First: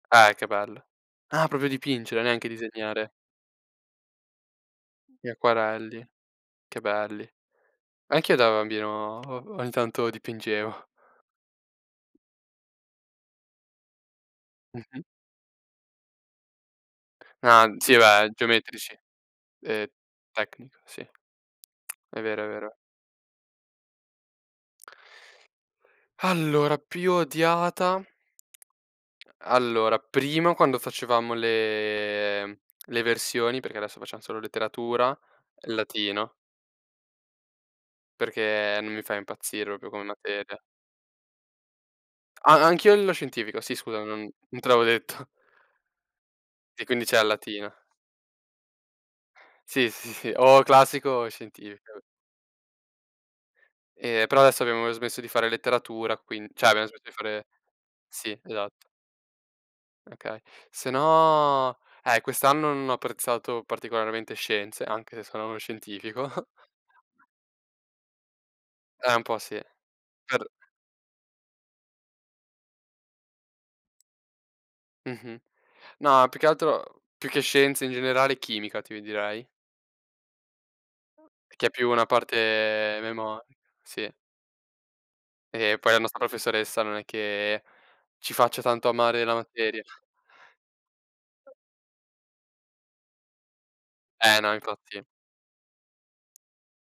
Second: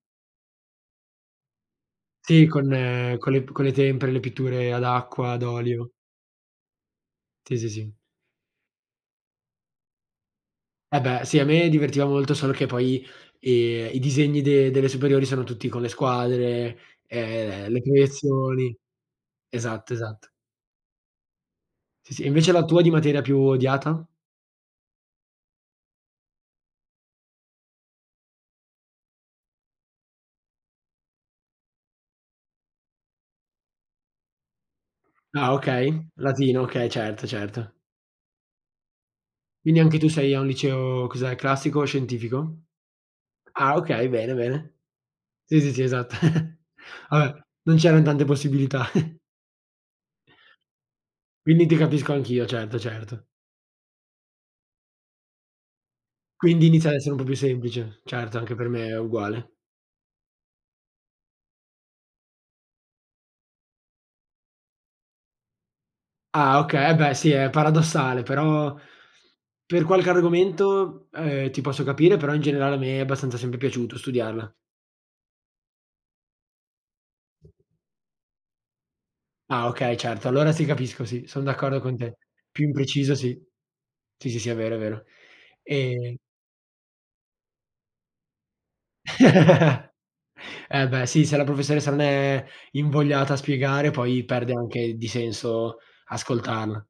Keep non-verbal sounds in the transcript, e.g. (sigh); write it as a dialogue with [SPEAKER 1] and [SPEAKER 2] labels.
[SPEAKER 1] Eh che bello. Ah proprio dipingere,
[SPEAKER 2] Sì,
[SPEAKER 1] neanche
[SPEAKER 2] con
[SPEAKER 1] disegnare.
[SPEAKER 2] con le p con le tempere, le pitture ad
[SPEAKER 1] Gli
[SPEAKER 2] acqua, ad olio.
[SPEAKER 1] acquarelli, che belli.
[SPEAKER 2] Sì, sì, sì.
[SPEAKER 1] Anche io da bambino o ogni tanto dipingevo.
[SPEAKER 2] Eh beh, sì, a me divertiva molto, solo che poi, ehm, i disegni de delle
[SPEAKER 1] Mh-mh.
[SPEAKER 2] superiori sono tutti con le squadre,
[SPEAKER 1] Ah,
[SPEAKER 2] ehm, le
[SPEAKER 1] sì beh,
[SPEAKER 2] proiezioni
[SPEAKER 1] geometrici, ehm,
[SPEAKER 2] Esatto, esatto.
[SPEAKER 1] tecnica, sì. (clicks tongue)
[SPEAKER 2] Sì,
[SPEAKER 1] È
[SPEAKER 2] sì.
[SPEAKER 1] vero, è
[SPEAKER 2] Invece la
[SPEAKER 1] vero.
[SPEAKER 2] tua di materia più odiata?
[SPEAKER 1] (sighs) Allora più odiata (unintelligible) allora prima quando facevamo le le versioni, perché adesso facciam solo letteratura,
[SPEAKER 2] Ah
[SPEAKER 1] il
[SPEAKER 2] okay,
[SPEAKER 1] latino.
[SPEAKER 2] latino, okay, certo, certo.
[SPEAKER 1] Perché non mi fa impazzire
[SPEAKER 2] Quindi
[SPEAKER 1] proprio
[SPEAKER 2] anche
[SPEAKER 1] come
[SPEAKER 2] tu sei a un
[SPEAKER 1] materia.
[SPEAKER 2] liceo, cos'è, classico o scientifico?
[SPEAKER 1] A anch'io lo scientifico,
[SPEAKER 2] Ah
[SPEAKER 1] sì scusa,
[SPEAKER 2] okay,
[SPEAKER 1] non
[SPEAKER 2] bene,
[SPEAKER 1] non te
[SPEAKER 2] bene.
[SPEAKER 1] l'avevo detto.
[SPEAKER 2] Sì, sì, sì, esatto. (chuckles)
[SPEAKER 1] E quindi c'è a
[SPEAKER 2] Vabbè.
[SPEAKER 1] latina.
[SPEAKER 2] Non c'eran tante possibilità. (chuckles)
[SPEAKER 1] Sì, sì, sì, o classico o
[SPEAKER 2] Quindi ti
[SPEAKER 1] scientifico.
[SPEAKER 2] capisco anch'io certo, certo.
[SPEAKER 1] E però adesso abbiamo smesso di fare letteratura quind
[SPEAKER 2] Quindi
[SPEAKER 1] cioè, abbiamo
[SPEAKER 2] inizia ad
[SPEAKER 1] smesso
[SPEAKER 2] essere
[SPEAKER 1] di
[SPEAKER 2] un po' più
[SPEAKER 1] fare
[SPEAKER 2] semplice,
[SPEAKER 1] Sì
[SPEAKER 2] certo anche per me
[SPEAKER 1] esatto.
[SPEAKER 2] è uguale.
[SPEAKER 1] Okay, se no, eh, quest'anno non ho apprezzato particolarmente scienze, anche se sono a uno scientifico.
[SPEAKER 2] Ah okay beh sì, è paradossale, però
[SPEAKER 1] Eh un po' sì.
[SPEAKER 2] per qualche
[SPEAKER 1] (unintelligible)
[SPEAKER 2] argomento, ehm, ti posso capire, però in generale a me è abbastanza sempre piaciuto studiarla.
[SPEAKER 1] Mh-mh. No, più che altro, uhm, più che scienza in generale, chimica ti direi.
[SPEAKER 2] Ah okay, certo, allora sì capisco, sì, son
[SPEAKER 1] Che è
[SPEAKER 2] d'accordo
[SPEAKER 1] più
[SPEAKER 2] con
[SPEAKER 1] una
[SPEAKER 2] te. Più
[SPEAKER 1] parte
[SPEAKER 2] impreciso sì.
[SPEAKER 1] memo sì.
[SPEAKER 2] Sì, sì, sì, è vero è vero
[SPEAKER 1] E poi la
[SPEAKER 2] ehm
[SPEAKER 1] nostra professoressa non è che ci faccia tanto amare la materia.
[SPEAKER 2] (chuckles) Eh beh sì, se la professoressa non è invogliata a spiegare poi
[SPEAKER 1] Eh
[SPEAKER 2] perde
[SPEAKER 1] no,
[SPEAKER 2] anche
[SPEAKER 1] infatti.
[SPEAKER 2] di senso ascoltarla.